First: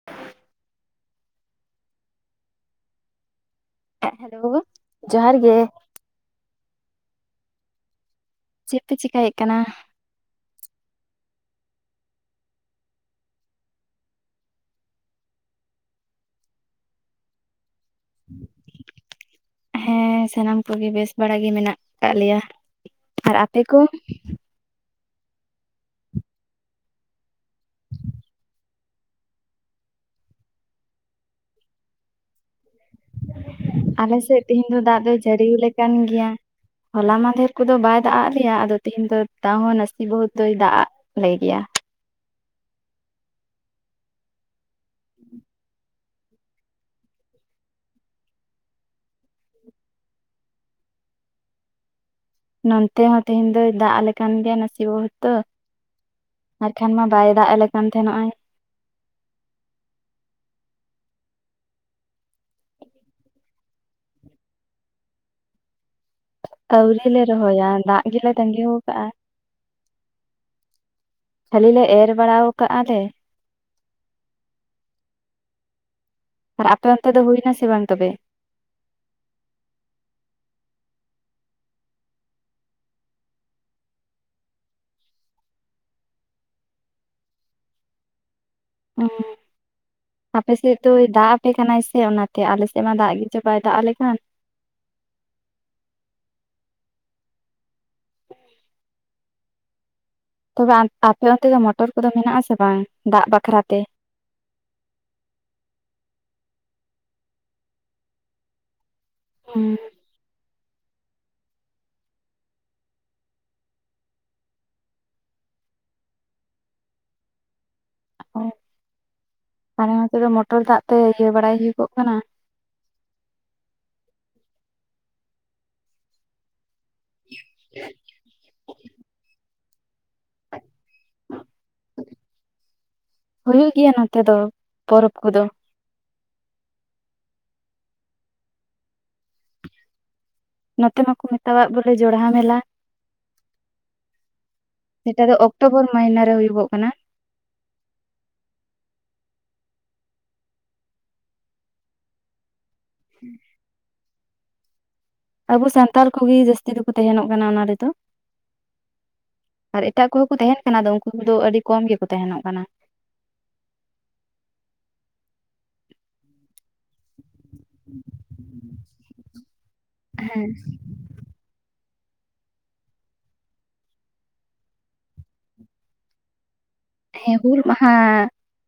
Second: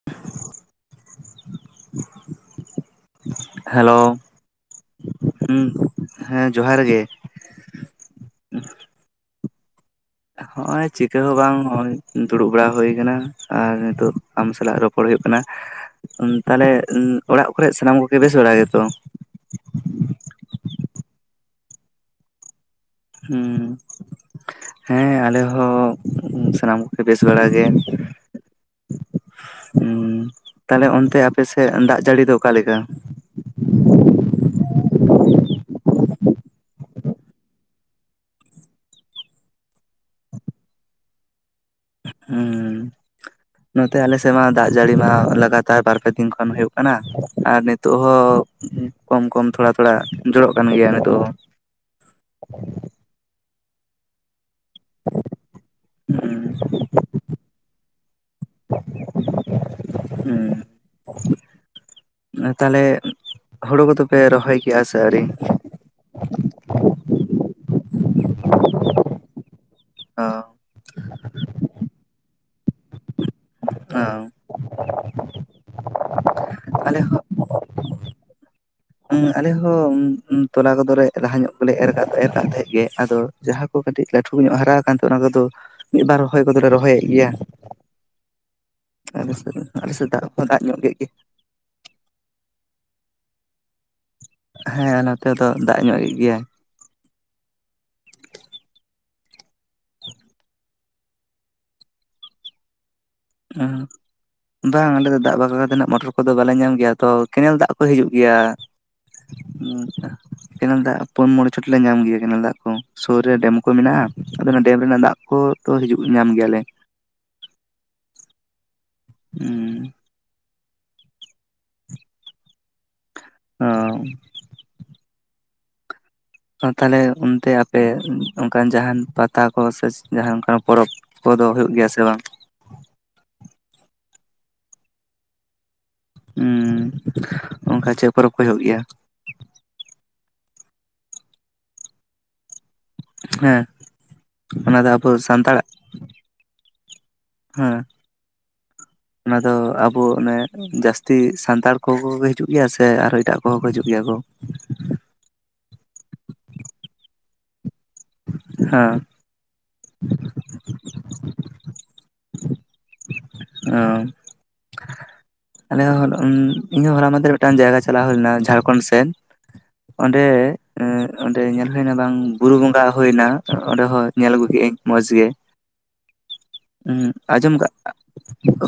[unintelligible] Hello ᱡᱚᱦᱟᱨ ᱜᱮ ᱦᱮᱸ ᱡᱚᱦᱟᱨ ᱜᱮ᱾ ᱪᱮᱫ ᱯᱮ ᱪᱮᱠᱟᱭᱮᱫ ᱠᱟᱱᱟ ᱦᱚᱸᱜᱼᱚᱭ ᱪᱤᱠᱟᱹ ᱦᱚᱸ ᱵᱟᱝ ᱦᱚᱸᱜᱼᱚᱭ ᱫᱩᱲᱩᱵ ᱵᱟᱲᱟ ᱦᱩᱭ ᱟᱠᱟᱱᱟ ᱟᱨ ᱱᱤᱛᱚᱜ ᱟᱢ ᱥᱟᱞᱟᱜ ᱨᱚᱯᱚᱲ ᱦᱩᱭᱩᱜ ᱠᱟᱱᱟ ᱛᱟᱦᱮᱞᱮ ᱚᱲᱟᱜ ᱠᱚᱨᱮ ᱥᱟᱱᱟᱢ ᱠᱚᱜᱮ ᱵᱮᱥ ᱵᱟᱲᱟ ᱜᱮᱛᱚ ᱦᱮᱸ ᱥᱟᱱᱟᱢ ᱠᱚᱜᱮ ᱵᱮᱥ ᱵᱟᱲᱟᱜ ᱜᱮ ᱢᱮᱱᱟᱜ ᱠᱟᱜ ᱞᱮᱭᱟ᱾ ᱟᱨ ᱟᱯᱮ ᱦᱸ ᱠᱚ ᱦᱮᱸ ᱟᱞᱮ ᱦᱚᱸ ᱥᱟᱱᱟᱢ ᱠᱚ ᱵᱮᱥ ᱵᱟᱲᱟᱜᱮ ᱦᱮᱸ ᱛᱟᱞᱮ ᱚᱱᱛᱮ ᱟᱯᱮ ᱥᱮᱫ ᱫᱟᱜ ᱡᱟᱹᱲᱤ ᱫᱚ ᱚᱠᱟᱞᱮᱠᱟ ᱟᱞᱮ ᱥᱮᱫ ᱛᱮᱦᱮᱧ ᱫᱚ ᱫᱟᱜ ᱫᱚ ᱡᱟᱹᱲᱤ ᱞᱮᱠᱟᱱ ᱜᱮᱭᱟ᱾ ᱦᱚᱞᱟ ᱢᱟᱦᱫᱷᱮᱨ ᱠᱚᱫᱚ ᱵᱟᱭ ᱫᱟᱜ ᱟᱫ ᱞᱮᱭᱟ ᱟᱫᱚ ᱛᱤᱦᱮᱧ ᱫᱚ ᱛᱟᱣ ᱦᱚᱸ ᱱᱟᱥᱮ ᱵᱚᱦᱩᱫ ᱫᱚᱭ ᱫᱟᱜ ᱟᱜᱼᱟ ᱞᱟᱹᱭ ᱜᱮᱭᱟ ᱦᱮᱸ ᱱᱚᱛᱮ ᱟᱞᱮᱥᱮᱫ ᱢᱟ ᱫᱟᱜ ᱡᱟᱹᱲᱤ ᱢᱟ ᱞᱟᱜᱟᱛᱟᱨ ᱵᱟᱨᱯᱮ ᱫᱤᱱ ᱠᱷᱚᱱ ᱦᱩᱭᱩᱜ ᱠᱟᱱᱟ ᱠᱟᱱᱟ ᱟᱨ ᱱᱤᱛᱚᱜ ᱦᱚᱸ ᱠᱚᱢ ᱠᱚᱢ ᱛᱷᱚᱲᱟ ᱛᱷᱚᱲᱟ ᱡᱚᱨᱚᱜ ᱠᱟᱱ ᱜᱮᱭᱟ ᱱᱤᱛᱚᱜ ᱦᱚᱸ [unintelligible] ᱱᱚᱱᱛᱮ ᱦᱚᱸ ᱛᱮᱦᱮᱧ ᱫᱚᱭ ᱫᱟᱜ ᱟᱞᱮᱠᱟᱱ ᱜᱮᱭᱟ᱾ ᱥᱤ ᱵᱚᱦᱩᱛᱚ ᱦᱚᱸ ᱟᱨᱠᱷᱟᱱ ᱢᱟ ᱵᱟᱭ ᱫᱟᱜ ᱟᱞᱮ ᱠᱟᱱ ᱛᱟᱦᱮ ᱱᱚᱜᱼᱚ ᱟᱭ ᱦᱩᱸ ᱛᱟᱦᱮᱞᱮ ᱦᱩᱲᱩ ᱠᱚᱫᱚᱯᱮ ᱨᱚᱦᱚᱭ ᱠᱮᱜᱼᱟ ᱥᱮ ᱟᱹᱣᱨᱤ ᱟᱹᱣᱨᱤ ᱞᱮ ᱨᱚᱦᱚᱭᱟ ᱫᱟᱜ ᱜᱮᱞᱮ ᱛᱟᱺᱜᱤ ᱠᱟᱜᱼᱟ᱾ ᱚ ᱦᱮ [inaudible] ᱠᱷᱟᱹᱞᱤ ᱞᱮ ᱮᱨ ᱵᱟᱲᱟᱣ ᱠᱟᱜ-ᱟ ᱞᱮ ᱾ ᱦ ᱟᱨ ᱟᱯᱮ ᱟᱞᱮ ᱚᱱᱛᱮ ᱫᱚ ᱦᱚᱸ ᱦᱩᱭᱱᱟ ᱥᱮ ᱵᱟᱝ ᱛᱚᱵᱮ ᱟᱞᱮ ᱦᱚᱸ ᱛᱚᱞᱟ ᱠᱚᱫᱚᱞᱮ ᱞᱟᱦᱟ ᱧᱚᱜ ᱠᱚᱞᱮ ᱮᱨᱫᱚ ᱮᱨ ᱠᱟᱫ ᱛᱟᱦᱮᱸᱜ ᱜᱮ ᱟᱫᱚ ᱡᱟᱦᱟᱸ ᱠᱚ ᱠᱟᱹᱴᱤᱡ ᱞᱟᱹᱴᱩ ᱠᱚ ᱧᱚᱜ ᱦᱟᱨᱟ ᱟᱠᱛᱮ ᱚᱱᱟ ᱠᱚᱫᱚ ᱢᱤᱫᱵᱟᱨ ᱨᱚᱦᱚᱭ ᱠᱚᱫᱚᱞᱮ ᱨᱚᱦᱚᱭᱮᱫ ᱜᱮᱭᱟ᱾ ᱟ [unintelligible] ᱟᱞᱮᱥᱮᱫ ᱫᱟᱜ ᱦᱚᱸ ᱟᱯᱮ ᱫᱟᱜ ᱥᱮᱫ ᱧᱚᱜ ᱠᱮᱫ ᱫᱚᱭ ᱜᱮᱭᱟ ᱫᱟᱜ ᱟᱯᱮ ᱠᱟᱱᱟᱭ ᱥᱮ ᱚᱱᱟᱛᱮ ᱟᱞᱮᱥᱮᱫ ᱢᱟ ᱫᱟᱜ ᱜᱮ ᱪᱚ ᱵᱟᱭ ᱫᱟᱜ ᱟᱞᱮ ᱠᱟᱱ ᱦᱮᱸ ᱱᱚ ᱛᱮ ᱫᱚ ᱫᱟᱜ ᱧᱚᱜ ᱮ ᱜᱮᱭᱟᱭ ᱛᱚᱵᱮ ᱟᱯᱮ ᱚᱱᱛᱮ ᱫᱚ ᱢᱚᱴᱚᱨ ᱠᱚᱫᱚ ᱢᱮᱱᱟᱜ ᱟᱥᱮ ᱵᱟᱝ᱾ ᱫᱟᱜ ᱵᱟᱠᱷᱨᱟ ᱛᱮ ᱚᱸ ᱵᱟᱝ ᱚᱞᱮ ᱫᱚ ᱫᱟᱜ ᱵᱟᱠᱷᱨᱟ ᱛᱮᱱᱟᱜ ᱢᱚᱴᱚᱨ ᱠᱚᱫᱚ ᱵᱟᱞᱮ ᱧᱟᱢ ᱜᱮᱭᱟ ᱾ ᱛᱚ ᱠᱮᱱᱮᱞ ᱫᱟᱜ ᱠᱚ ᱦᱤᱡᱩᱜ ᱜᱮᱭᱟ ᱾ ᱦᱩᱸ ᱦᱮ [unintelligible] ᱠᱮᱱᱮᱞ ᱫᱟᱜ ᱯᱩᱱ ᱢᱚᱬᱮ ᱪᱷᱚᱴ ᱞᱮ ᱧᱟᱢ ᱜᱮᱭᱟ ᱠᱮᱱᱮᱞ ᱫᱟᱜ ᱠᱚ ᱥᱩᱨ ᱨᱮ, ᱰᱮᱢ ᱠᱚ ᱢᱮᱱᱟᱜ-ᱟ ᱾ ᱟᱫᱚ ᱚᱱᱟ ᱰᱮᱢ ᱨᱮᱱᱟᱜ ᱫᱟᱜ ᱠᱚ ᱛᱚ ᱦᱤᱡᱩᱜ ᱧᱟᱢ ᱜᱮᱭᱟᱞᱮ ᱾ ᱟᱞᱮ ᱦᱩᱸ ᱱᱚᱛᱮ ᱫᱚ ᱢᱚᱴᱚᱨ ᱫᱟᱜ ᱛᱮ ᱤᱭᱟᱹ ᱵᱟᱲᱟᱭ ᱦᱩᱭᱩᱜᱚᱜ ᱠᱟᱱᱟ ᱾ ᱚ [unintelligible] ᱚ ᱛᱟᱦᱚᱞᱮ ᱚᱱᱛᱮ ᱟᱯᱮ ᱚᱱᱠᱟᱱ ᱡᱟᱦᱟᱱ ᱯᱟᱛᱟ? ᱠᱚ ᱥᱮ ᱡᱟᱦᱟᱸ ᱚᱱᱠᱟ ᱯᱚᱨᱚᱵᱽ ᱠᱚᱫᱚ ᱦᱩᱭᱩᱜ ᱜᱮᱭᱟ ᱥᱮ ᱵᱟᱝ? ᱦᱩᱭᱩᱜ ᱜᱮᱭᱟ ᱱᱚᱛᱮ ᱫᱚ ᱯᱚᱨᱚᱵᱽ ᱠᱚᱫᱚ ᱾ ᱦᱩᱸ ᱚᱱᱠᱟ ᱪᱮᱫ ᱯᱚᱨᱚᱵᱽ ᱠᱚ ᱦᱩᱭᱩᱜ ᱜᱮᱭᱟ? ᱱᱚᱛᱮ ᱢᱟ ᱠᱚ ᱢᱮᱛᱟᱣᱟᱜ ᱵᱚᱞᱮ ᱡᱚᱲᱦᱟ ᱢᱮᱞᱟ ᱾ ᱦᱮᱸ ᱚᱱᱟ ᱟᱵᱚ ᱡᱮᱴᱟ ᱫᱚ ᱥᱟᱱᱛᱟᱲᱟᱜ ᱚᱠᱴᱚᱵᱚᱨ ᱢᱟᱦᱤᱱᱟᱹ ᱨᱮ ᱦᱩᱭᱩᱜᱚᱜ ᱠᱟᱱᱟ ᱾ ᱦᱮᱸ ᱚᱱᱟ ᱫᱚ ᱟᱵᱚ ᱚᱱᱮ ᱡᱟᱹᱥᱛᱤ ᱥᱟᱱᱛᱟᱲ, ᱠᱚ ᱦᱤᱡᱩᱜ ᱜᱮᱭᱟ ᱥᱮ ᱟᱨᱦᱚ ᱮᱴᱟᱜ ᱠᱚᱦᱚᱸ ᱠᱚ ᱦᱤᱡᱩᱜ ᱜᱮᱭᱟ ᱠᱚ? ᱟᱵᱚ ᱥᱟᱱᱛᱟᱲ ᱠᱚᱜᱮ ᱡᱟᱹᱥᱛᱤ ᱫᱚᱠᱚ ᱛᱟᱦᱮᱱᱚᱜ ᱠᱟᱱᱟ ᱚᱱᱟ ᱨᱮᱫᱚ ᱾ ᱦᱮᱸ ᱟᱨ ᱮᱴᱟᱜ ᱠᱚᱦᱚᱸ ᱠᱚ ᱛᱟᱦᱮᱱ ᱠᱟᱱᱟ, ᱩᱱᱠᱩ ᱫᱚ ᱟᱹᱰᱤ ᱠᱚᱢ ᱜᱮᱠᱚ ᱛᱟᱦᱮᱱᱚᱜ ᱠᱟᱱᱟ ᱾ ᱚᱸ- ᱟᱞᱮ ᱦᱚ ᱤᱧ ᱦᱚᱸ ᱦᱚᱞᱟ ᱢᱟᱫᱷᱮᱨ ᱨᱮ ᱢᱤᱫᱴᱟᱝ ᱡᱟᱭᱜᱟ ᱪᱟᱞᱟᱣ ᱦᱩᱭ ᱞᱮᱱᱟ ᱡᱷᱟᱲᱠᱷᱚᱸᱰ ᱥᱮᱫ ᱚᱸᱰᱮ, ᱦᱮᱸ ᱚᱸᱰᱮ ᱧᱮᱞ ᱦᱩᱭᱱᱟ ᱵᱟᱝ ᱵᱩᱨᱩ ᱵᱚᱸᱜᱟ ᱦᱳᱭᱱᱟ ᱾ ᱚᱸᱰᱮ ᱦᱚᱸ ᱧᱮᱞ ᱟᱹᱜᱩ ᱠᱤᱟᱹᱧ ᱢᱚᱸᱪᱜᱮ ᱾ ᱦᱮᱸ ᱟᱸᱡᱚᱢ ᱦᱩᱞ ᱠᱟᱜ ᱢᱟᱦᱟ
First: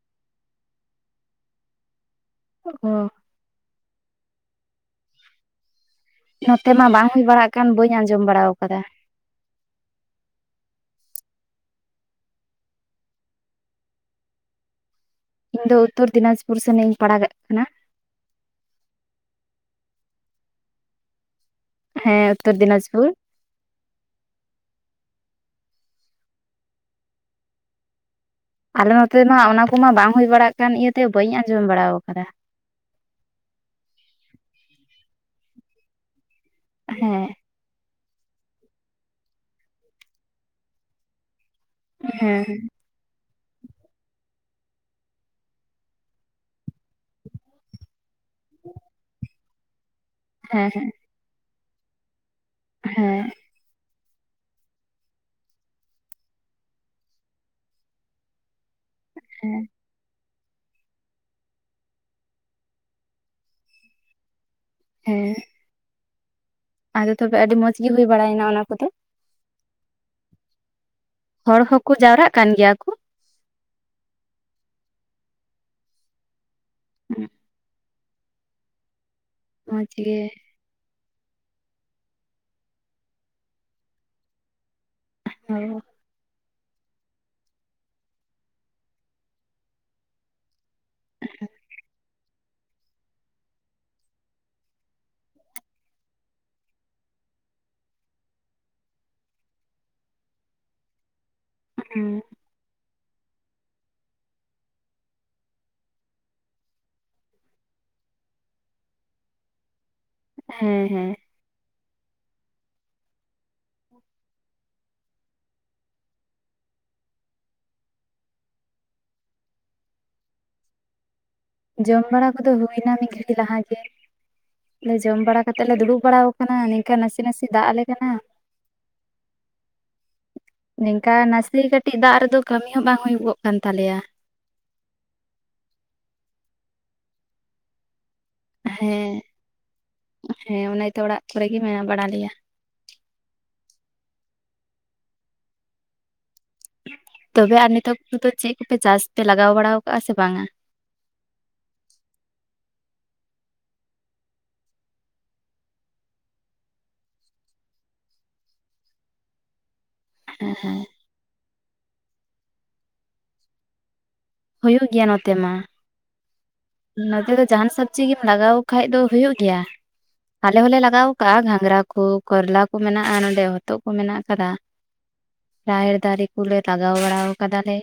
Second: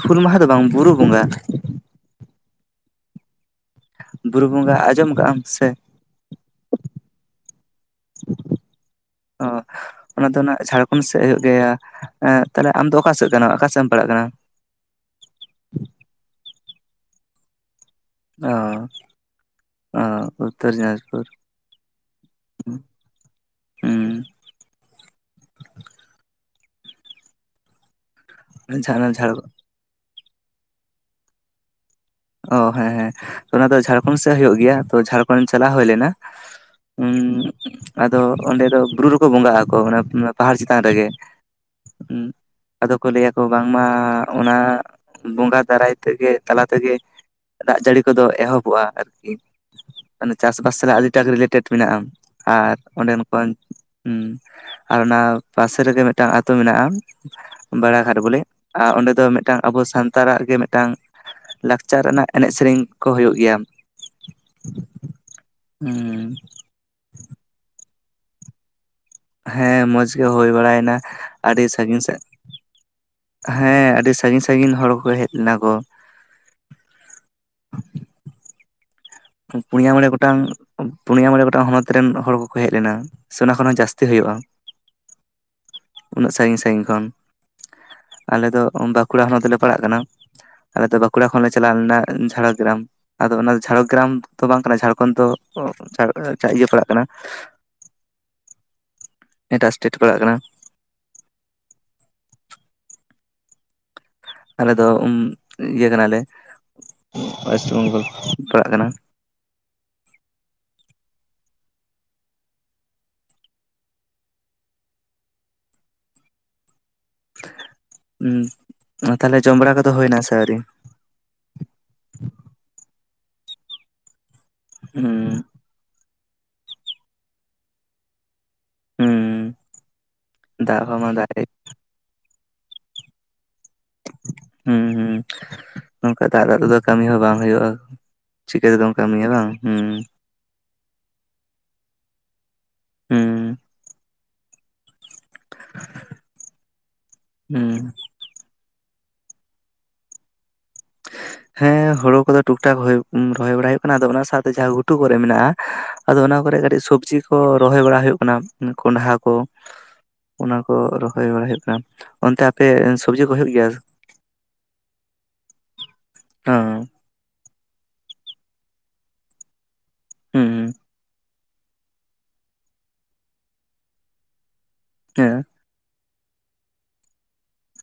ᱦᱩᱞ ᱢᱟᱦᱟ ᱫᱚ ᱵᱟᱝ ᱵᱩᱨᱩ ᱵᱚᱸᱜᱟ, ᱚ ᱵᱩᱨᱩ ᱵᱚᱸᱜᱟ ᱟᱸᱡᱚᱢ ᱠᱟᱜᱟᱢ ᱥᱮ? ᱱᱚᱛᱮ ᱢᱟ ᱵᱟᱝ ᱦᱩᱭ ᱵᱟᱲᱟᱜ ᱠᱟᱱ ᱵᱟᱹᱧ ᱟᱸᱡᱚᱢ ᱵᱟᱲᱟᱣ ᱠᱟᱫᱟ ᱾ ᱚ ᱚᱱᱟ ᱫᱚ ᱚᱱᱟ ᱡᱷᱟᱲᱠᱷᱚᱱᱰ ᱥᱮᱫ ᱦᱩᱭᱩᱜ ᱜᱮᱭᱟ᱾ ᱛᱟᱦᱚᱞᱮ ᱟᱢᱫᱚ ᱚᱠᱟ ᱥᱮᱫ ᱚᱠᱟ ᱥᱮᱫ ᱮᱢ ᱯᱟᱲᱟᱜ ᱠᱟᱱᱟ? ᱤᱧ ᱫᱚ ᱩᱛᱛᱚᱨ ᱫᱤᱱᱟᱡᱯᱩᱨ ᱥᱮᱱᱤᱧ ᱯᱟᱲᱟᱜᱟᱜ ᱠᱟᱱᱟ ᱾ ᱚ ᱩᱛᱛᱚᱨ ᱫᱤᱱᱟᱡᱽᱯᱩᱨ ᱾ ᱦᱮᱸ ᱩᱛᱛᱚᱨ ᱫᱤᱱᱟᱡᱽᱯᱩᱨ ᱾ ᱦᱩᱸ ᱟᱞᱮ ᱡᱷᱟᱲ ᱱᱚᱛᱮ ᱡᱷᱟᱲ ᱢᱟ ᱚᱱᱟ ᱠᱚᱢᱟ ᱵᱟᱝ ᱦᱩᱭ ᱵᱟᱲᱟᱜ ᱠᱟᱱ, ᱤᱭᱟᱹᱛᱮ ᱵᱟᱹᱧ ᱟᱸᱡᱚᱢ ᱵᱟᱲᱟᱣ ᱠᱟᱫᱟ ᱾ ᱚ ᱦᱮᱸ ᱦᱮᱸ ᱛᱚ ᱚᱱᱟ ᱫᱚ ᱡᱷᱟᱲᱠᱷᱚᱸᱰ ᱥᱮᱫ ᱦᱩᱭᱩᱜ ᱜᱮᱭᱟ ᱾ ᱛᱚ ᱡᱷᱟᱲᱠᱷᱚᱸᱰ ᱪᱟᱞᱟᱣ ᱦᱩᱭ ᱞᱮᱱᱟ ᱾ ᱦᱩᱸ ᱦᱮᱸ [unintelligible] ᱟᱫᱚ ᱚᱸᱰᱮ ᱫᱚ ᱵᱩᱨᱩ ᱨᱮᱠᱚ ᱵᱚᱸᱜᱟᱜ ᱟᱠᱚ ᱚᱱᱟ ᱯᱟᱦᱟᱲ ᱪᱮᱛᱟᱱ ᱨᱮᱜᱮ ᱦᱮᱸ ᱾ ᱟᱫᱚ ᱠᱚ ᱞᱟᱹᱭᱟᱠᱚ ᱵᱟᱝᱢᱟ ᱚᱱᱟ ᱵᱚᱸᱜᱟ ᱫᱟᱨᱟᱭ ᱛᱮᱜᱮ ᱛᱟᱞᱟ ᱛᱮᱜᱮ ᱫᱟᱜ ᱡᱟᱹᱲᱤ ᱠᱚᱫᱚ ᱮᱦᱚᱵᱚᱜ-ᱟ ᱟᱨᱠᱤ ᱾ ᱢᱟᱱᱮ ᱦᱮᱸ ᱪᱟᱥᱵᱟᱥ ᱥᱟᱞᱟᱜ ᱟᱹᱰᱤᱴᱟ ᱨᱤᱞᱮᱴᱮᱰ ᱢᱮᱱᱟᱜ-ᱟ ᱟᱨ ᱚᱸᱰᱮᱱ ᱦᱮᱸ ᱠᱚ ᱟᱨ ᱚᱱᱟ ᱯᱟᱥᱮ ᱨᱮᱜᱮ ᱢᱤᱫᱴᱟᱝ ᱟᱛᱳ ᱢᱮᱱᱟᱜ-ᱟ ᱵᱟᱲᱟ ᱜᱷᱟᱴ ᱵᱚᱞᱮ, ᱟᱨ ᱚᱸᱰᱮ ᱫᱚ ᱢᱤᱫᱴᱟᱝ ᱦᱮᱸ ᱟᱵᱚ ᱥᱟᱱᱛᱟᱲᱟᱜ ᱜᱮ ᱢᱤᱫᱴᱟᱝ ᱞᱟᱠᱪᱟᱨ ᱨᱮᱱᱟᱜ ᱮᱱᱮᱡ ᱥᱮᱨᱮᱧ ᱠᱚ ᱦᱩᱭᱩᱜ ᱜᱮᱭᱟ ᱦᱮᱸ ᱦᱮᱸ ᱟᱫᱚ ᱛᱚᱵᱮ ᱟᱹᱰᱤ ᱢᱚᱸᱡᱽ ᱜᱤ ᱦᱩᱭ ᱵᱟᱲᱟᱭᱱᱟ ᱚᱱᱟ ᱠᱚᱫᱚ? ᱦᱮᱸ ᱢᱚᱸᱡᱽ ᱜᱮ ᱦᱩᱭ ᱵᱟᱲᱟᱭ ᱱᱟ ᱦᱚᱲ ᱟᱹᱰᱤ ᱦᱚᱸᱠᱚ ᱥᱟᱺᱜᱤᱧ ᱥᱮᱫ ᱡᱟᱣᱨᱟᱜ ᱾ ᱠᱟᱱ ᱜᱮᱭᱟ ᱠᱚ, ᱦᱮᱸ ᱟᱹᱰᱤ ᱥᱟᱺᱜᱤᱧ ᱥᱟᱺᱜᱤᱧ ᱦᱚᱲ ᱠᱚ ᱦᱮᱡ ᱞᱮᱱᱟ ᱠᱚ ᱾ ᱦᱮᱸ [unintelligible] ᱯᱩᱱᱭᱟ ᱢᱚᱸᱡᱽ ᱢᱚᱬᱮ ᱜᱮ ᱜᱚᱴᱟᱝ ᱯᱩᱱᱭᱟ ᱢᱚᱬᱮ ᱜᱚᱴᱟᱝ ᱦᱚᱱᱚᱛ ᱨᱮᱱ ᱦᱚᱲ ᱠᱚᱠᱚ ᱦᱮᱡ ᱞᱮᱱᱟ ᱥᱮ ᱚᱱᱟ ᱠᱷᱚᱱ ᱦᱚᱸ ᱡᱟᱹᱥᱛᱤ ᱦᱳᱭᱳᱜ-ᱟ ᱾ [unintelligible] ᱩᱱᱟᱹᱜ ᱥᱟᱺᱜᱤᱧ ᱥᱟᱺᱜᱤᱧ ᱠᱷᱚᱱ ᱟᱞᱮ ᱫᱚ ᱵᱟᱸᱠᱩᱲᱟ ᱦᱚᱱᱚᱛ ᱞᱮ ᱯᱟᱲᱟᱜ ᱠᱟᱱᱟ ᱟᱞᱮ ᱫᱚ ᱵᱟᱸᱠᱩᱲᱟ ᱠᱷᱚᱱ ᱞᱮ ᱪᱟᱞᱟᱣ ᱞᱮᱱᱟ ᱡᱷᱟᱲᱜᱨᱟᱢ ᱟᱫᱚ ᱚᱱᱟ ᱡᱷᱟᱲ ᱜᱨᱟᱢ ᱫᱚ ᱵᱟᱝ ᱠᱟᱱᱟ ᱡᱷᱟᱲᱠᱷᱚᱸᱰ ᱫᱚ ᱤᱭᱟᱹ ᱯᱟᱲᱟᱜ ᱠᱟᱱᱟ ᱮᱴᱟᱜ ᱮᱥᱴᱮᱴ ᱯᱟᱲᱟᱜ ᱠᱟᱱᱟ ᱦᱩ ᱟᱞᱮ ᱫᱚ ᱩᱸ ᱤᱭᱟᱹ ᱠᱟᱱᱟᱞᱮ ᱳᱭᱮᱥᱴ ᱵᱮᱝᱜᱚᱞ ᱯᱟᱲᱟᱜ ᱠᱟᱱᱟ ᱦᱮᱸ ᱦᱮᱸ ᱮᱫᱸ ᱛᱟᱦᱞᱮ ᱡᱚᱢ ᱵᱟᱲᱟ ᱠᱚᱫᱚ ᱦᱩᱭ ᱱᱟᱥᱮ ᱟᱹᱣᱨᱤ ᱡᱚᱢ ᱵᱟᱲᱟ ᱠᱚᱫᱚ ᱦᱩᱭ ᱱᱟ ᱢᱤᱫ ᱜᱷᱟᱹᱲᱤ ᱞᱟᱦᱟ ᱜᱮ ᱡᱚᱢ ᱵᱟᱲᱟ ᱦᱩᱸ ᱠᱟ [inaudible] ᱞᱮ ᱫᱩᱲᱩᱵ ᱵᱟᱲᱟᱣ ᱠᱟᱱᱟ ᱱᱤᱝᱠᱟ ᱱᱟᱥᱮ ᱱᱟᱥᱮ ᱫᱟᱜ ᱟᱞᱮ ᱠᱟᱱᱟ ᱦᱩᱸ ᱫᱟᱜ ᱦᱚᱸ ᱱᱤᱝᱠᱟ ᱵᱟᱝ ᱫᱟᱜ ᱮᱫ ᱱᱟᱥᱮ [inaudible] ᱠᱟᱹᱴᱤᱡ ᱫᱟᱜ ᱨᱮᱫᱚ ᱠᱟᱹᱢᱤ ᱦᱚᱸ ᱵᱟᱝ ᱦᱩᱭᱩᱜᱚᱜ ᱠᱟᱱ ᱛᱟᱞᱮᱭᱟ ᱦᱩᱸ ᱦᱩᱸ ᱱᱚᱝᱠᱟ ᱫᱟᱜ ᱫᱟᱜ ᱨᱮᱫᱚ ᱠᱟᱹᱢᱤ ᱦᱚᱸ ᱵᱟᱝ ᱦᱩᱭᱩᱜ-ᱟ ᱪᱤᱠᱟᱹ ᱛᱮᱫᱚᱢ ᱦᱮᱸ ᱠᱟᱹᱢᱤᱭᱟ ᱵᱟᱝ ᱦᱩᱸ ᱦᱮᱸ ᱚᱱᱟ ᱛᱚ ᱚᱲᱟᱜ ᱠᱚᱨᱮ ᱜᱮ ᱢᱮᱱᱟᱜ ᱵᱟᱲᱟ ᱞᱮᱭᱟ ᱦᱩᱸ [inaudible] ᱛᱚᱵᱮ ᱟᱨ ᱦᱩᱸ ᱱᱤᱛᱚᱜ ᱠᱚᱫᱚ ᱪᱮᱫ ᱠᱚᱯᱮ ᱪᱟᱥ ᱯᱮ ᱞᱟᱜᱟᱣ ᱵᱟᱲᱟ ᱠᱟᱜᱼᱟ ᱥᱮ ᱵᱟᱝ ᱟ ᱦᱮ ᱦᱮᱸ ᱦᱳᱲᱳ ᱠᱚᱫᱚ ᱴᱩᱠ ᱴᱟᱠ ᱦᱳᱭ ᱨᱚᱦᱚᱭ ᱵᱟᱲᱟ ᱦᱩᱭᱩᱜ ᱠᱟᱱᱟ ᱟᱫᱚ ᱚᱱᱟ ᱥᱟᱶᱛᱮ ᱡᱟᱦᱟᱸ ᱜᱷᱩᱴᱩ ᱠᱚᱨᱮ ᱢᱮᱱᱟᱜᱼᱟ ᱟᱫᱚ ᱚᱱᱟ ᱠᱚᱨᱮ ᱠᱟᱹᱴᱤᱡ ᱥᱚᱵᱡᱤ ᱠᱚ ᱨᱚᱦᱚᱭ ᱵᱟᱲᱟ ᱦᱩᱭᱩᱜ ᱠᱟᱱᱟ ᱠᱚᱸᱰᱷᱟ ᱠᱚ ᱦᱮᱸ ᱚᱱᱟ ᱠᱚ ᱦᱮᱸ ᱨᱚᱦᱚᱭ ᱵᱟᱲᱟ ᱦᱩᱭᱩᱜ ᱠᱟᱱᱟ ᱚᱱᱛᱮ ᱟᱯᱮ ᱥᱚᱵᱡᱤ ᱠᱚ ᱦᱩᱭᱩᱜ ᱜᱮᱭᱟ ᱦᱩᱭᱩᱜ ᱜᱮᱭᱟ ᱱᱚᱛᱮ ᱢᱟ ᱚ ᱱᱚᱛᱮ ᱫᱚ ᱡᱟᱸᱦᱟᱱ ᱥᱚᱵᱡᱤ ᱜᱮᱢ ᱞᱟᱜᱟᱣ ᱠᱷᱟᱡ ᱫᱚ ᱦᱩᱭᱩᱜ ᱜᱮᱭᱟ ᱟᱞᱮ ᱦᱩᱸ ᱦᱚᱞᱮ ᱞᱟᱜᱟᱣ ᱛᱟ ᱜᱷᱟᱸᱜᱽᱨᱟ ᱠᱚ ᱠᱚᱨᱞᱟ ᱠᱚ ᱢᱮᱱᱟᱜᱼᱟ ᱱᱚᱰᱮ ᱦᱚᱛᱚᱫ ᱠᱚ ᱢᱮᱱᱟᱜ ᱠᱟᱫᱟ ᱦᱮᱸ ᱨᱟᱦᱮᱲ ᱫᱟᱨᱮ ᱠᱚᱞᱮ ᱞᱟᱜᱟᱣ ᱵᱟᱲᱟ ᱠᱟᱫᱟ ᱞᱮ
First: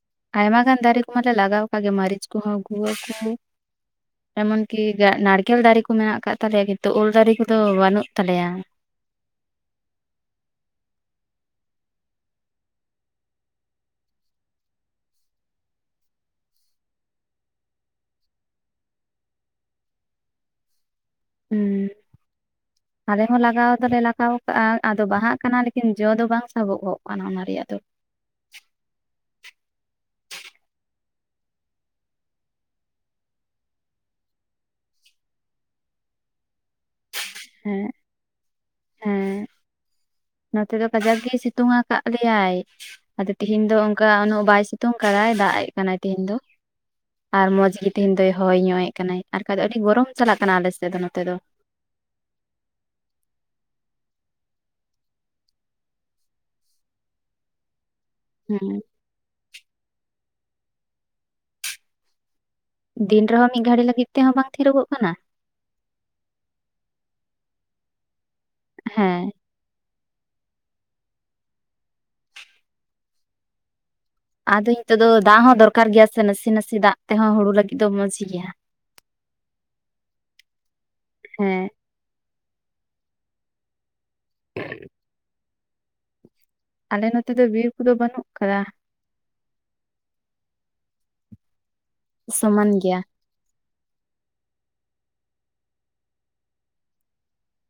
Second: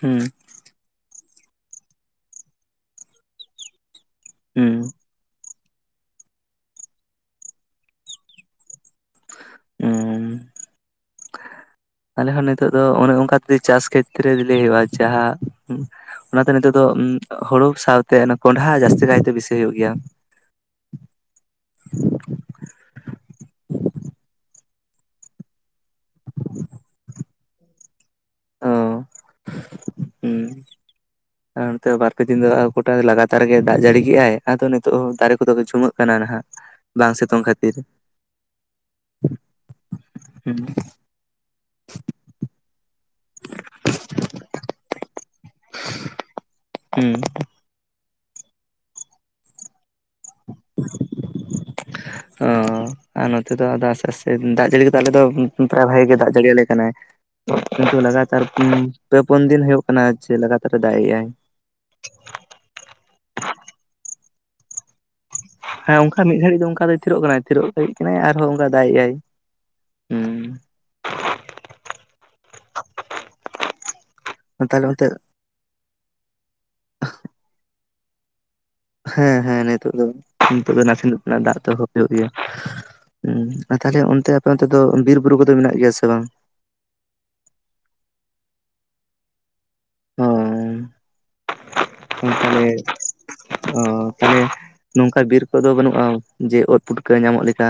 ᱦᱩᱸ ᱟᱭᱢᱟ ᱜᱟᱱ ᱫᱟᱨᱮ ᱠᱚᱢᱟ ᱞᱮ ᱞᱟᱜᱟᱣ ᱠᱟᱜ ᱜᱮ ᱢᱟᱹᱨᱤᱪ ᱠᱚᱦᱚᱸ ᱜᱩᱣᱟᱹ ᱠᱚ ᱮᱢᱚᱱ ᱦᱩᱸ ᱠᱤ ᱱᱟᱲᱠᱮᱞ ᱫᱟᱨᱮ ᱠᱚ ᱢᱮᱱᱟᱜ ᱟᱠᱟᱫ ᱛᱟᱞᱮᱭᱟ ᱠᱤᱱᱛᱩ ᱩᱞ ᱫᱟᱨᱮ ᱠᱚᱫᱚ ᱵᱟᱹᱱᱩᱜ ᱛᱟᱞᱮᱭᱟ ᱩᱸ ᱟᱞᱮ ᱦᱚᱸ ᱱᱤᱛᱚᱜ ᱫᱚ ᱚᱱᱮ ᱚᱱᱠᱟ ᱛᱤ ᱪᱟᱥ ᱠᱷᱮᱛ ᱨᱮ ᱞᱮᱭ ᱦᱩᱭᱩᱜᱼᱟ ᱡᱟᱦᱟᱸ ᱚᱱᱟᱛᱮ ᱱᱤᱛᱚᱜ ᱫᱚ ᱦᱳᱲᱳ ᱥᱟᱶᱛᱮ ᱠᱚᱸᱰᱷᱟ ᱡᱟᱹᱥᱛᱤ ᱠᱟᱭᱛᱮ ᱵᱤᱥᱤ ᱦᱳᱭᱳᱜ ᱜᱮᱭᱟ [inaudible] ᱦᱩᱸ [inaudible] ᱟᱞᱮ ᱦᱚᱸ ᱞᱟᱜᱟᱣ ᱫᱚᱞᱮ ᱞᱟᱜᱟᱣ ᱠᱟᱜ-ᱟ ᱟᱫᱚ ᱵᱟᱦᱟᱜ ᱠᱟᱱᱟ ᱞᱮᱠᱤᱱ ᱡᱚ ᱫᱚ ᱵᱟᱝ ᱥᱟᱵᱚᱜᱚᱜ ᱠᱟᱱᱟ ᱚᱱᱟ ᱨᱮᱭᱟᱜ ᱫᱚ᱾ ᱚ, ᱦᱩᱸ ᱟᱨ ᱱᱚᱱᱛᱮ ᱵᱟᱨ ᱯᱮ ᱫᱤᱱ ᱫᱚ ᱜᱚᱴᱟ ᱞᱟᱜᱟᱛᱟᱨ ᱜᱮ ᱫᱟᱜ ᱡᱟᱹᱲᱤ ᱠᱮᱜᱼ ᱟᱭ ᱟᱫᱚ ᱱᱤᱛᱚᱜ ᱫᱟᱨᱮ ᱠᱚᱫᱚ ᱡᱷᱩᱢᱟᱹᱜ ᱠᱟᱱᱟ ᱱᱟᱦᱟᱜ᱾ ᱵᱟᱝ ᱥᱤᱛᱩᱝ ᱠᱷᱟᱹᱛᱤᱨ᱾ ᱦᱮᱸ ᱦᱮᱸ ᱦᱩᱸ ᱱᱚᱛᱮ ᱫᱚ ᱠᱟᱡᱟᱠ ᱜᱮᱭ ᱥᱤᱛᱩᱝ ᱠᱟᱜ ᱞᱮᱭᱟᱭ ᱟᱫᱚ ᱛᱮᱦᱤᱧ ᱫᱚ ᱚᱱᱠᱟ ᱩᱱᱟᱹᱜ ᱵᱟᱭ ᱥᱤᱛᱩᱝ ᱠᱟᱫᱟᱭ ᱫᱟᱜ ᱮᱜ ᱠᱟᱱᱟᱭ ᱛᱮᱦᱤᱧ ᱫᱚ ᱦᱩᱸ ᱟᱨ ᱢᱚᱸᱡᱽ ᱜᱮ ᱛᱤᱦᱤᱧ ᱫᱚᱭ ᱦᱚᱭ ᱧᱚᱜ ᱮ ᱠᱟᱱᱟᱭ ᱟᱨ ᱵᱟᱠᱷᱟᱡ ᱫᱚ ᱟᱹᱰᱤ ᱜᱚᱨᱚᱢ ᱪᱟᱞᱟᱜ ᱠᱟᱱᱟ ᱟᱞᱮ ᱥᱮᱫ ᱫᱚ ᱱᱚᱛᱮ ᱫᱚ ᱚᱻ ᱟᱨ ᱱᱚᱛᱮ ᱫᱚ ᱟᱫᱚ ᱟᱥᱛᱮ ᱟᱥᱛᱮ ᱫᱟᱜ ᱡᱟᱹᱲᱤ ᱠᱚᱫᱚ ᱟᱞᱮ ᱫᱚ ᱯᱨᱟᱭ ᱵᱷᱟᱜᱮ ᱜᱮ ᱫᱟᱜ ᱡᱟᱹᱲᱤ ᱟᱞᱮ ᱠᱟᱱᱟᱭ ᱠᱤᱱᱛᱩ ᱞᱟᱜᱟᱛᱟᱨ ᱦᱮᱸ ᱯᱮ ᱯᱩᱱ ᱫᱤᱱ ᱦᱩᱭᱩᱜ ᱠᱟᱱᱟ ᱡᱮ ᱞᱟᱜᱟᱛᱟᱨ ᱫᱟᱜ ᱮᱜ ᱟᱭ ᱫᱤᱱ ᱨᱮᱦᱚᱸ ᱢᱤᱫ ᱜᱷᱟᱹᱲᱤ ᱞᱟᱹᱜᱤᱫ ᱛᱮᱦᱚᱸ ᱵᱟᱝ ᱛᱷᱤᱨᱚᱜᱚᱜ ᱠᱟᱱᱟ ᱦᱮᱸ ᱚᱱᱠᱟ ᱢᱤᱫ ᱜᱷᱟᱹᱲᱤ ᱫᱚ ᱚᱱᱠᱟ ᱫᱚᱭ ᱛᱷᱤᱨᱚᱜ ᱠᱟᱱᱟᱭ ᱛᱷᱤᱨᱚᱜ ᱞᱟᱹᱜᱤᱜ ᱠᱟᱱᱟᱭ ᱟᱨᱦᱚᱸ ᱚᱱᱠᱟ ᱫᱟᱜᱮᱜ ᱟᱭ ᱦᱮᱸ ᱩᱸ ᱟᱫᱚ ᱱᱤᱛᱚ ᱫᱚ ᱫᱟᱜ ᱦᱚᱸ ᱫᱚᱨᱠᱟᱨ ᱜᱮᱭᱟ ᱥᱮ ᱱᱟᱥᱮ ᱱᱟᱥᱮ ᱫᱟᱜ ᱛᱮᱦᱚᱸ ᱦᱩᱲᱩ ᱞᱟᱹᱜᱤᱫ ᱫᱚ ᱢᱚᱸᱡᱽ ᱜᱮᱭᱟ ᱦᱮᱸ ᱦᱮᱸ ᱱᱤᱛᱚᱜ ᱫᱚ ᱱᱤᱛᱚᱜ ᱫᱚ ᱱᱟᱥᱮ ᱱᱟᱜ ᱫᱟᱜ ᱦᱮᱸ ᱛᱮᱦᱚᱸ ᱦᱩᱭᱩᱜ ᱜᱮᱭᱟ ᱦᱩᱸ, ᱟᱨ ᱛᱟᱦᱞᱮ ᱚᱱᱛᱮ ᱟᱯᱮ ᱚᱱᱛᱮ ᱫᱚ ᱵᱤᱨ ᱵᱩᱨᱩ ᱠᱚᱫᱚ ᱢᱮᱱᱟᱜ ᱜᱮᱭᱟ ᱥᱮ ᱵᱟᱝ᱾ ᱟᱞᱮ ᱱᱚᱛᱮ ᱫᱚ ᱵᱤᱨ ᱠᱚᱫᱚ ᱵᱟᱹᱱᱩᱜ ᱠᱟᱫᱟ᱾ ᱚ ᱥᱚᱢᱟᱱ [unintelligible] ᱜᱮᱭᱟ ᱚ ᱛᱟᱦᱚᱞᱮ᱾ ᱱᱚᱝᱠᱟ ᱵᱤᱨ ᱠᱚᱫᱚ ᱵᱟᱹᱱᱩᱜᱼᱟ ᱡᱮ ᱳᱫ ᱯᱩᱴᱠᱟᱹ ᱧᱟᱢᱚᱜ ᱞᱮᱠᱟ᱾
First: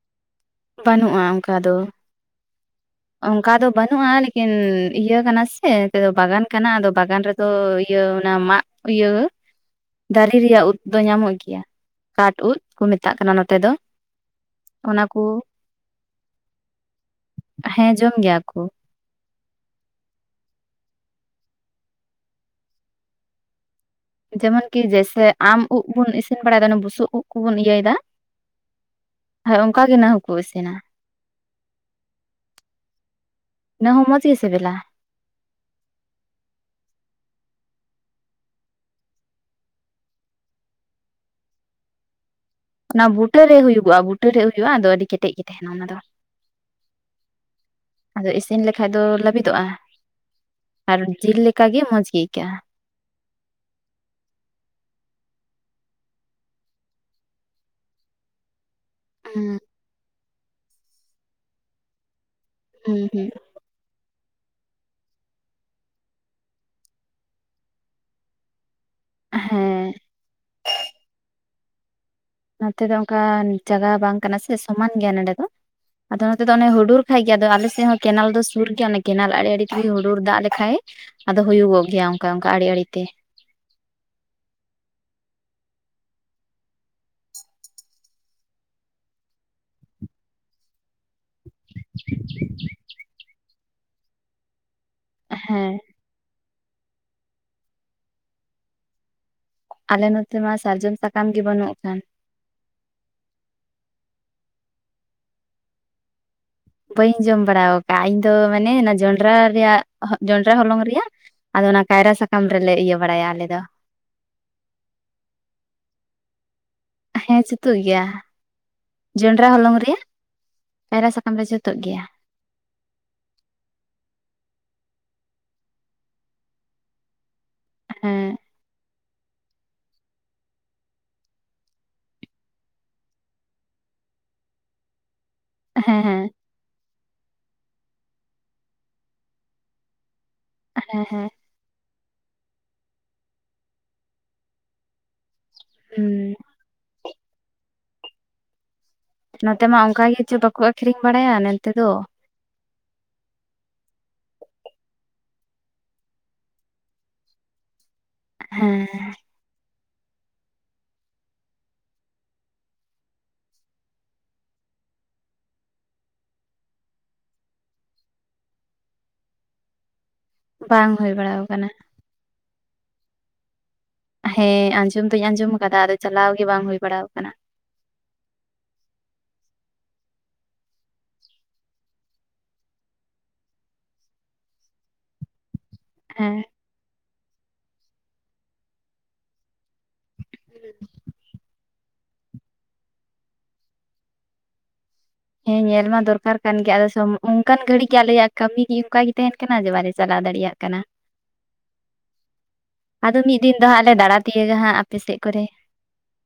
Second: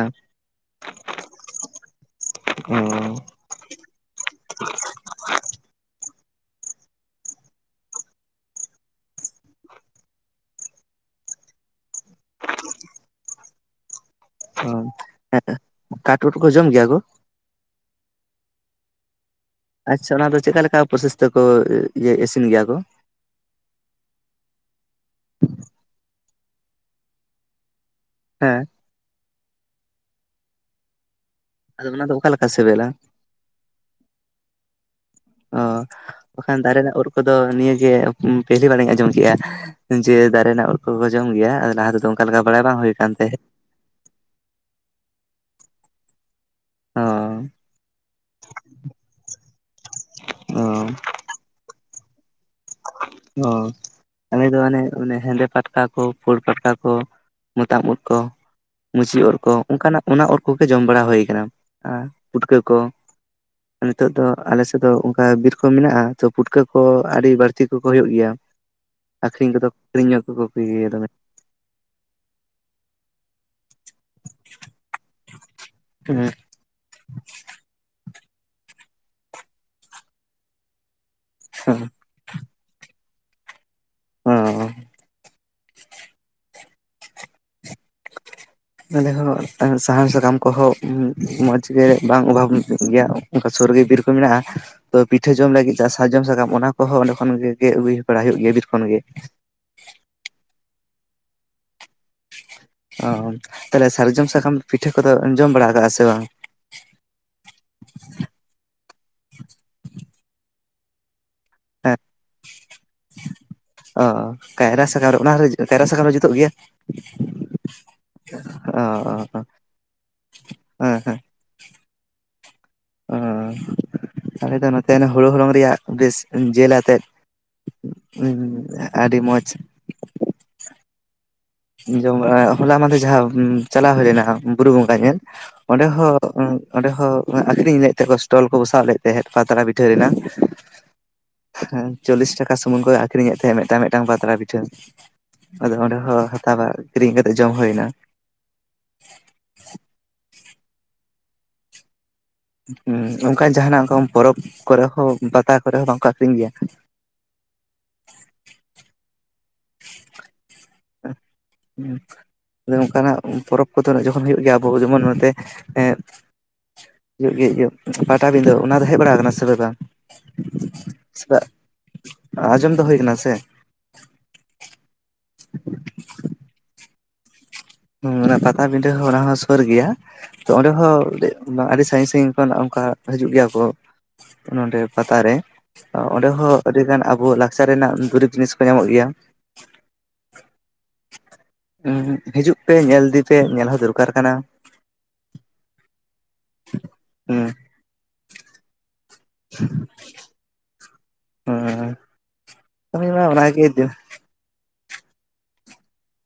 ᱵᱟᱹᱱᱩᱜᱼᱟ ᱚᱝᱠᱟ ᱫᱚ᱾ [unintelligible] ᱚᱱᱠᱟ ᱫᱚ ᱵᱟᱹᱱᱩᱜᱼᱟ ᱞᱮᱠᱤᱱ ᱤᱭᱟᱹ ᱠᱟᱱᱟ ᱥᱮ ᱱᱤᱛᱮᱫ ᱫᱚ ᱵᱟᱜᱟᱱ ᱠᱟᱱᱟ ᱟᱫᱚ ᱵᱟᱜᱟᱱ ᱨᱮᱫᱚ ᱤᱭᱟᱹ ᱚᱱᱟ ᱢᱟᱜ ᱤᱭᱟᱹ ᱫᱟᱨᱮ ᱨᱮᱭᱟᱜ ᱩᱫ ᱫᱚ ᱧᱟᱢᱚᱜ ᱜᱮᱭᱟ ᱠᱟᱴ ᱩᱫ ᱠᱚ ᱢᱮᱛᱟᱜ ᱠᱟᱱᱟ ᱱᱚᱛᱮ ᱫᱚ᱾ ᱦᱸ ᱚᱱᱟ ᱠᱚ [inaudible] ᱠᱟᱴ ᱩᱴ ᱠᱚ ᱡᱚᱢ ᱜᱮᱭᱟ ᱜᱚ ᱦᱮᱸ ᱡᱚᱢ ᱜᱮᱭᱟ ᱠᱚ᱾ ᱟᱪᱪᱷᱟ ᱚᱱᱟ ᱫᱚ ᱪᱮᱫᱠᱟ ᱞᱮᱠᱟ ᱯᱨᱚᱥᱮᱥᱛᱮ ᱠᱚ ᱤᱭᱟᱹ ᱤᱥᱤᱱ ᱜᱮᱭᱟ ᱜᱚ᱾ ᱡᱮᱢᱚᱱ ᱠᱤ ᱡᱭᱮᱥᱮ ᱟᱢ ᱩᱵ ᱵᱚᱱ ᱤᱥᱤᱱ ᱵᱟᱲᱟᱭᱫᱟ ᱚᱱᱮ ᱵᱩᱥᱩᱵ ᱩᱫ ᱠᱩᱵᱚᱱ ᱤᱭᱟᱹᱭᱮᱫᱟ᱾ ᱦᱮᱸ ᱟᱨ ᱚᱝᱠᱟ ᱜᱮ ᱱᱟ ᱦᱚᱠᱚ ᱤᱥᱤᱱᱟ ᱾ ᱟᱫᱚ ᱚᱱᱟ ᱫᱚ ᱚᱠᱟ ᱞᱮᱠᱟ ᱥᱮᱵᱮᱞᱟ ᱤᱱᱟᱹ ᱦᱚᱸ ᱢᱚᱸᱡᱽ ᱜᱮ ᱥᱤᱵᱤᱞᱟ ᱚ ᱵᱟᱠᱷᱟᱱ ᱫᱟᱨᱮ ᱨᱮᱱᱟᱜ ᱳᱫ ᱠᱚᱫᱚ ᱱᱤᱭᱟᱹ ᱜᱮ ᱯᱮᱦᱞᱤ ᱵᱟᱨᱤᱧ ᱟᱸᱡᱚᱢ ᱠᱮᱜᱼᱟ ᱡᱮ ᱫᱟᱨᱮ ᱨᱮᱱᱟᱜ ᱳᱞ ᱠᱚᱠᱚ ᱡᱚᱢ ᱜᱮᱭᱟ ᱟᱫᱚ ᱞᱟᱦᱟ ᱛᱮᱫᱚ ᱚᱝᱠᱟ ᱞᱮᱠᱟ ᱵᱟᱲᱟᱭ ᱵᱟᱝ ᱦᱩᱭ ᱚᱱᱟ ᱠᱟᱱ ᱵᱩᱴᱟᱹ ᱛᱟᱦᱮᱸᱫ ᱨᱮ ᱦᱩᱭᱩᱜᱼᱟ ᱵᱩᱴᱟᱹ ᱨᱮ ᱦᱩᱭᱩᱜᱼᱟ ᱟᱫᱚ ᱟᱹᱰᱤ ᱠᱮᱴᱮᱡ ᱜᱮ ᱛᱟᱦᱮᱱᱟ ᱚᱱᱟ ᱫᱚ ᱚ ᱟᱫᱚ ᱤᱥᱤᱱ ᱞᱮᱠᱷᱟᱡ ᱫᱚ ᱞᱟᱹᱵᱤᱫᱚᱜᱼᱟ ᱠᱟᱨᱚᱱ ᱡᱤᱞ ᱞᱮᱠᱟᱜ ᱜᱮ ᱢᱚᱸᱡᱽ ᱜᱮ ᱟᱹᱭᱠᱟᱹᱜᱼᱟ᱾ ᱚ ᱟᱞᱮᱫ ᱫᱚ ᱚᱱᱮ ᱚᱱᱮ ᱦᱮᱸᱫᱮ ᱯᱟᱴᱠᱟ ᱠᱚ ᱯᱷᱩᱲ ᱯᱟᱴᱠᱟ ᱠᱚ ᱢᱚᱛᱟᱢ ᱩᱫ ᱠᱚ ᱢᱩᱪᱤ ᱩᱫ ᱠᱚ ᱦᱩᱸ ᱚᱱᱠᱟᱱᱟᱜ ᱚᱱᱟ ᱚᱨ ᱠᱚᱜᱮ ᱡᱚᱢ ᱵᱟᱲᱟ ᱦᱩᱭ ᱠᱟᱱᱟ ᱟᱨ ᱯᱩᱴᱠᱟᱹ ᱠᱚ ᱦᱩᱸ ᱦᱩᱸ ᱱᱤᱛᱚᱜ ᱫᱚ ᱟᱞᱮ ᱥᱮᱜ ᱫᱚ ᱚᱝᱠᱟ ᱵᱤᱨ ᱠᱚ ᱢᱮᱱᱟᱜᱼᱟ ᱛᱚ ᱯᱩᱴᱠᱟᱹ ᱠᱚ ᱟᱹᱰᱤ ᱵᱟᱹᱲ ᱛᱤ, ᱠᱚᱠᱚ ᱦᱳᱭᱳᱜ ᱜᱮᱭᱟ ᱟᱹᱠᱷᱨᱤᱧ ᱠᱚᱫᱚ ᱦᱮᱸ ᱟᱹᱠᱷᱨᱤᱧ ᱧᱚᱜ ᱠᱚᱠᱚ ᱟᱹᱜᱩᱭ ᱜᱮᱭᱟ ᱫᱚᱢᱮ ᱱᱚᱛᱮ ᱫᱚ ᱚᱝᱠᱟ ᱡᱟᱜᱟ ᱵᱟᱝ ᱠᱟᱱᱟ ᱥᱮ ᱥᱚᱢᱟᱱ ᱜᱮᱭᱟ ᱱᱚᱰᱮ ᱫᱚ ᱦᱩᱸ ᱟᱫᱚ ᱚᱱᱟ ᱛᱮ ᱟᱫᱚ ᱚᱱᱮ ᱦᱩᱰᱩᱨ ᱠᱷᱟᱡ ᱜᱮ ᱟᱫᱚ ᱟᱞᱮ ᱥᱮᱜ ᱦᱚᱸ ᱠᱮᱱᱮᱞ ᱫᱚ ᱥᱩᱨ ᱜᱮᱭᱟ ᱚᱱᱮ ᱠᱮᱱᱮᱞ ᱟᱲᱮ ᱟᱲᱮ ᱛᱮᱜᱮ ᱦᱩᱰᱩᱨ ᱫᱟᱜ ᱞᱮᱠᱷᱟᱡ ᱟᱫᱚ ᱦᱩᱭᱩᱜᱚᱜ ᱦᱚᱸ ᱜᱮᱭᱟ ᱚᱝᱠᱟ ᱚᱝᱠᱟ ᱟᱲᱮ ᱟᱲᱮ ᱛᱮ ᱚᱻ ᱟᱞᱮ ᱦᱚᱸ ᱥᱟᱦᱟᱱ ᱥᱟᱠᱟᱢ ᱠᱚᱦᱚᱸ ᱢᱚᱡᱽ ᱜᱮ ᱵᱟᱝ ᱚᱵᱷᱟᱵᱽ ᱜᱮᱭᱟ᱾ ᱥᱳᱨ ᱨᱮ ᱜᱮ ᱵᱤᱨ ᱠᱚ ᱢᱮᱱᱟᱜᱼᱟ, ᱛᱚ ᱯᱤᱴᱷᱟᱹ ᱡᱚᱢ ᱦᱮᱸ ᱞᱟᱹᱜᱤᱜ ᱪᱟᱥ ᱥᱟᱨᱡᱚᱢ ᱥᱟᱠᱟᱢ ᱚᱱᱟ ᱠᱚᱦᱚᱸ ᱚᱸᱰᱮ ᱠᱷᱚᱱ ᱜᱮᱜ ᱟᱹᱜᱩᱭ ᱵᱟᱲᱟ ᱦᱳᱭᱳᱜ ᱜᱮᱭᱟ ᱵᱤᱨ ᱠᱷᱚᱱ ᱜᱮ᱾ ᱟᱞᱮ ᱱᱚᱛᱮ ᱢᱟ ᱥᱟᱨᱡᱚᱢ ᱥᱟᱠᱟᱢ ᱜᱮ ᱵᱟᱹᱱᱩᱜ ᱠᱷᱟᱱ ᱚ ᱛᱟᱦᱞᱮ ᱥᱟᱨᱡᱚᱢ ᱥᱟᱠᱟᱢ ᱯᱤᱴᱷᱟᱹ ᱠᱚᱫᱚ ᱡᱚᱢ ᱵᱟᱲᱟ ᱠᱟᱜᱼᱟ ᱥᱮ ᱵᱟᱝ ᱵᱟᱹᱧ ᱡᱚᱢ ᱵᱟᱲᱟ ᱟᱠᱟᱫᱼᱟ ᱤᱧ ᱫᱚ ᱢᱟᱱᱮ ᱚᱱᱟ ᱡᱚᱸᱰᱨᱟ ᱨᱮᱭᱟᱜ ᱡᱚᱸᱰᱨᱟ ᱦᱚᱞᱚᱝ ᱨᱮᱭᱟᱜ ᱟᱫᱚ ᱚᱱᱟ ᱦᱮᱸ ᱠᱟᱭᱨᱟ ᱥᱟᱠᱟᱢ ᱨᱮᱞᱮ ᱤᱭᱟᱹ ᱵᱟᱲᱟᱭᱟ ᱟᱞᱮ ᱫᱚ ᱚ ᱠᱟᱭᱨᱟ ᱥᱟᱠᱟᱢ ᱨᱮ ᱚᱱᱟ ᱨᱮ ᱠᱟᱭᱨᱟ ᱥᱟᱠᱟᱢ ᱨᱮ ᱡᱩᱛᱚᱜ ᱜᱮᱭᱟ ᱦᱮᱸ ᱡᱩᱛᱚᱜ ᱜᱮᱭᱟ ᱚ ᱡᱚᱱᱰᱨᱟ ᱦᱚᱞᱚᱝ ᱨᱮ ᱦᱮᱸ ᱠᱟᱭᱨᱟ ᱦᱮᱸ ᱥᱟᱠᱟᱢ ᱨᱮ [unintelligible] ᱛᱚᱜ ᱜᱮᱭᱟ᱾ ᱚ ᱟᱞᱮ ᱫᱚ ᱱᱚᱛᱮ ᱦᱩᱲᱩ ᱦᱚᱞᱚᱝ ᱨᱮᱭᱟᱜ ᱵᱮᱥ ᱡᱮᱞ ᱟᱛᱮᱫ ᱦᱮᱸ ᱩᱻ ᱟᱹᱰᱤ ᱢᱚᱡᱽ ᱡᱚᱢ ᱵᱟᱲᱟ ᱦᱚᱞᱟ ᱢᱟᱫᱷᱮ ᱡᱟᱦᱟᱸ ᱪᱟᱞᱟᱣ ᱦᱳᱭ ᱞᱮᱱᱟ ᱵᱩᱨᱩ ᱵᱚᱸᱜᱟ ᱧᱮᱞ ᱚᱸᱰᱮ ᱦᱮᱸ ᱦᱮᱸ ᱦᱚᱸ ᱚᱸᱰᱮ ᱦᱚᱸ ᱟᱠᱷᱨᱤᱧ ᱞᱮᱜ ᱛᱮᱠᱚ ᱥᱴᱚᱞ ᱠᱚ ᱵᱚᱥᱟᱣ ᱞᱮᱜ ᱛᱟᱦᱮᱫ ᱯᱟᱛᱲᱟ ᱯᱤᱴᱷᱟᱹ ᱨᱮᱱᱟᱜ ᱦᱮᱸ ᱦᱮᱸ᱾ ᱦᱮᱸ ᱪᱚᱞᱞᱤᱥ ᱴᱟᱠᱟ ᱥᱩᱢᱩᱝ ᱠᱚ ᱟᱹᱷᱨᱤᱧᱮᱫ ᱛᱟᱦᱮᱸᱫ ᱢᱤᱫᱴᱟᱝ ᱢᱤᱫᱴᱟᱝ ᱯᱟᱛᱲᱟ ᱯᱤᱴᱷᱟᱹ ᱟᱫᱚ ᱚᱸᱰᱮ ᱦᱩᱸ ᱦᱚᱸ ᱦᱟᱛᱟᱣᱟ ᱠᱤᱨᱤᱧ ᱠᱟᱛᱮᱜ ᱡᱚᱢ ᱦᱩᱭᱮᱱᱟ ᱱᱚᱛᱮ ᱢᱟ ᱚᱱᱠᱟ ᱜᱮ ᱪᱚ ᱵᱟᱠᱚ ᱟᱠᱷᱨᱤᱧ ᱵᱟᱲᱟᱭᱟ ᱱᱚᱱᱛᱮ ᱫᱚ ᱦᱮᱸ ᱚᱱᱠᱟ ᱡᱟᱦᱟᱸᱱᱟᱜ ᱚᱱᱠᱟ ᱯᱚᱨᱚᱵᱽ ᱠᱚᱨᱮ ᱦᱚᱸ ᱯᱟᱛᱟ ᱠᱚᱨᱮ ᱦᱚᱸ ᱵᱟᱝᱠᱚ ᱟᱠᱷᱨᱤᱧ ᱜᱮᱭᱟ ᱦᱮᱸ ᱚᱱᱠᱟᱱᱟᱜ ᱯᱚᱨᱚᱵᱽ ᱠᱚᱫᱚ ᱡᱚᱠᱷᱚᱱ ᱦᱩᱭᱩᱜ ᱜᱮᱭᱟ ᱟᱵᱚ ᱡᱮᱢᱚᱱ ᱱᱚᱛᱮ ᱮ ᱤᱭᱩ ᱜᱮ ᱯᱟᱴᱟᱵᱤᱱᱫᱟᱹ ᱚᱱᱟ ᱨᱮ ᱦᱮᱡ ᱵᱟᱲᱟ ᱟᱠᱟᱱᱟ ᱥᱮ ᱯᱮ ᱵᱟᱝ ᱵᱟᱝ ᱦᱩᱭ ᱵᱟᱲᱟᱣ ᱟᱠᱟᱱᱟ ᱟᱸᱡᱚᱢ ᱫᱚ ᱦᱩᱭ ᱠᱟᱱᱟ ᱥᱮ ᱦᱮᱸ ᱟᱸᱡᱚᱢ ᱫᱚᱧ ᱟᱸᱡᱚᱢ ᱟᱠᱟᱫᱟ ᱟᱫᱚ ᱪᱟᱞᱟᱣ ᱜᱮ ᱵᱟᱝ ᱦᱩᱭ ᱵᱟᱲᱟᱣ ᱠᱟᱱᱟ ᱦᱮᱸ ᱚᱱᱟ ᱯᱟᱛᱟ ᱵᱤᱸᱰᱟᱹ ᱦᱚᱸ ᱚᱱᱟ ᱦᱚᱸ ᱥᱩᱨ ᱜᱮᱭᱟ ᱛᱚ ᱚᱸᱰᱮ ᱦᱚᱸ ᱟᱹᱰᱤ ᱥᱟᱹᱜᱤᱧ ᱥᱟᱹᱜᱤᱧ ᱠᱷᱚᱱᱟᱜ ᱚᱱᱠᱟ ᱦᱤᱡᱩᱜ ᱜᱮᱭᱟ ᱠᱚ ᱱᱚᱰᱮ ᱯᱟᱛᱟ ᱨᱮ ᱚᱸᱰᱮ ᱦᱮᱸ ᱦᱚᱸ ᱟᱹᱰᱤ ᱜᱟᱱ ᱟᱵᱚ ᱞᱟᱠᱪᱟᱨ ᱨᱮᱱᱟᱜ ᱫᱩᱨᱤᱵᱽ ᱡᱤᱱᱤᱥ ᱠᱚ ᱧᱟᱢᱚᱜ ᱜᱮᱭᱟ ᱦᱤᱡᱩᱜ ᱯᱮ ᱧᱮᱞ ᱤᱫᱤ ᱯᱮ ᱧᱮᱞ ᱦᱚᱸ ᱫᱚᱨᱠᱟᱨ ᱠᱟᱱᱟ ᱦᱮᱸ ᱧᱮᱞ ᱢᱟ ᱫᱚᱨᱠᱟᱨ ᱠᱟᱱ ᱜᱮᱭᱟ ᱟᱫᱚ ᱦᱩᱸ ᱚᱱᱠᱟᱱ ᱜᱷᱟᱲᱤ ᱜᱮ ᱟᱞᱮᱭᱟᱜ ᱠᱟᱹᱢᱤ ᱜᱮ ᱚᱱᱠᱟ ᱜᱮ ᱛᱟᱦᱮᱸᱱ ᱠᱟᱱᱟ ᱪᱟᱞᱟᱣ ᱫᱟᱲᱮᱭᱟᱜ ᱠᱟᱱᱟ ᱦᱚ ᱟᱫᱚ ᱢᱤᱫ ᱫᱤᱱ ᱫᱚ ᱦᱟᱸᱜ ᱞᱮ ᱫᱟᱲᱟ ᱛᱤᱭᱳᱜᱟ ᱦᱟᱸᱜ ᱟᱯᱮ ᱥᱮᱫ ᱠᱚᱨᱮ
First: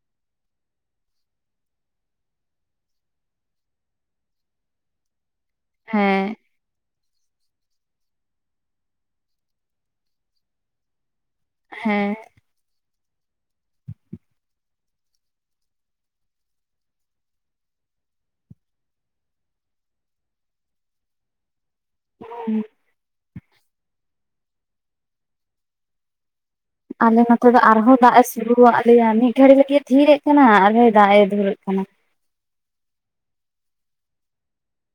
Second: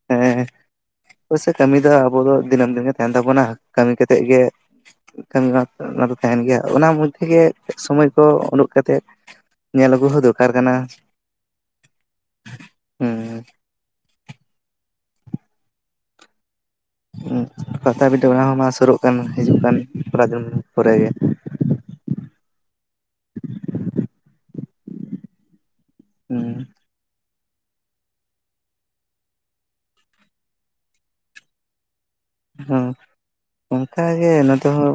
ᱦᱮᱸ ᱚᱵᱚᱥᱥᱚ ᱠᱟᱹᱢᱤ ᱫᱚ ᱟᱵᱚ ᱫᱚ ᱫᱤᱱᱟᱹᱢ ᱫᱤᱱ ᱜᱮ ᱛᱟᱦᱮᱸᱱ ᱛᱟᱵᱚᱱᱟ ᱠᱟᱹᱢᱤ ᱠᱟᱛᱮᱫ ᱜᱮ ᱠᱟᱹᱢᱤ ᱢᱟ ᱚᱱᱟ ᱫᱚ ᱦᱮᱸ ᱛᱟᱦᱮᱸᱱ ᱜᱮᱭᱟ ᱚᱱᱟ ᱢᱚᱫᱽᱫᱷᱮ ᱜᱮ ᱥᱚᱢᱚᱭ ᱠᱚ ᱩᱰᱩᱠ ᱠᱟᱛᱮᱫ ᱧᱮᱞ ᱟᱹᱜᱩ ᱦᱚᱸ ᱫᱚᱨᱠᱟᱨ ᱠᱟᱱᱟ ᱦᱮᱸ ᱦᱩᱸ ᱯᱟᱛᱟᱵᱤᱱᱫᱟᱹ ᱚᱱᱟ ᱦᱚᱸ ᱢᱟ ᱥᱩᱨᱩᱜ ᱠᱟᱱ ᱦᱤᱡᱩᱜ ᱠᱟᱱ ᱛᱷᱚᱲᱟ ᱫᱤᱱ ᱯᱚᱨᱮ ᱜᱮ ᱦᱮᱸ ᱦᱩᱸ ᱟᱞᱮ ᱱᱚᱛᱮ ᱫᱚ ᱟᱨᱦᱚᱸ ᱫᱟᱜ ᱮ ᱥᱩᱨᱩᱣᱟᱜ ᱞᱮᱭᱟ ᱢᱤᱫ ᱜᱷᱟᱹᱲᱤᱡ ᱞᱟᱹᱜᱤᱫ ᱛᱷᱤᱨᱟᱜ ᱠᱟᱱᱟ ᱟᱨᱦᱚᱸ ᱫᱟᱜ ᱮ ᱫᱷᱩᱨᱟᱹᱜ ᱠᱟᱱᱟ ᱦᱚᱸ ᱚᱱᱠᱟᱜᱮ ᱱᱚᱛᱮ ᱦᱚᱸ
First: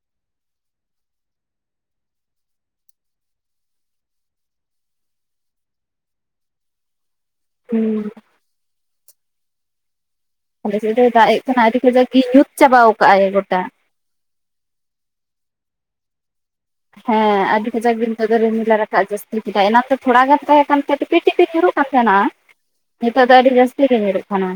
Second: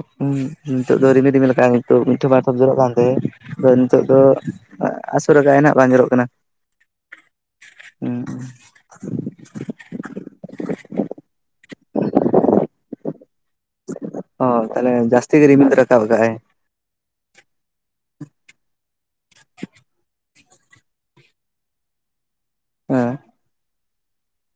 ᱱᱤᱛᱚᱜ ᱫᱚ ᱨᱤᱢᱤᱞ ᱨᱤᱢᱤᱞ ᱟᱠᱟᱫ ᱟᱭ ᱱᱤᱛᱳᱜ ᱢᱤᱫᱴᱷᱚᱯ ᱵᱟᱨᱴᱷᱚᱯ ᱡᱚᱨᱚᱜ ᱠᱟᱱ ᱛᱟᱦᱮᱸᱱ ᱱᱤᱛᱚᱜ ᱫᱚ ᱟᱥᱩᱨ ᱠᱟᱜ ᱟᱭ ᱱᱟᱦᱟᱜ ᱵᱟᱝ ᱡᱚᱨᱚᱜ ᱠᱟᱱᱟ ᱦᱩᱸ ᱦᱮᱸ ᱟᱞᱮ ᱥᱮᱫ ᱫᱚ ᱫᱟᱜ ᱠᱟᱱᱟ ᱟᱹᱰᱤ ᱠᱷᱚᱡᱟᱜ ᱜᱮ ᱧᱩᱛ ᱪᱟᱵᱟᱣᱠᱟᱜ ᱟᱭ ᱜᱚᱴᱟ ᱚ ᱛᱟᱦᱚᱞᱮ ᱡᱟᱹᱥᱛᱤ ᱜᱮ ᱨᱤᱢᱤᱞ ᱫᱚ ᱨᱟᱠᱟᱵ ᱠᱟᱜ-ᱟᱭ ᱦᱮᱸ ᱟᱹᱰᱤ ᱠᱟᱡᱟᱠ ᱜᱮ ᱱᱤᱛᱚᱜ ᱫᱚ ᱨᱤᱢᱤᱞᱮ ᱨᱟᱠᱟᱵ ᱡᱟᱹᱥᱛᱤ ᱠᱮᱫᱟ ᱚᱱᱟᱛᱮ ᱛᱷᱚᱲᱟ ᱜᱟᱱ ᱛᱟᱦᱮᱸ ᱠᱟᱱ ᱴᱤᱯᱤ ᱴᱤᱯᱤ ᱧᱩᱨᱩᱜ ᱠᱟᱱ ᱛᱟᱦᱮᱸᱱᱟ ᱦᱮᱸ ᱱᱤᱛᱚᱜ ᱫᱚ ᱟᱹᱰᱤ ᱡᱟᱹᱥᱛᱤ ᱜᱮ ᱧᱩᱨᱩᱜ ᱠᱟᱱᱟ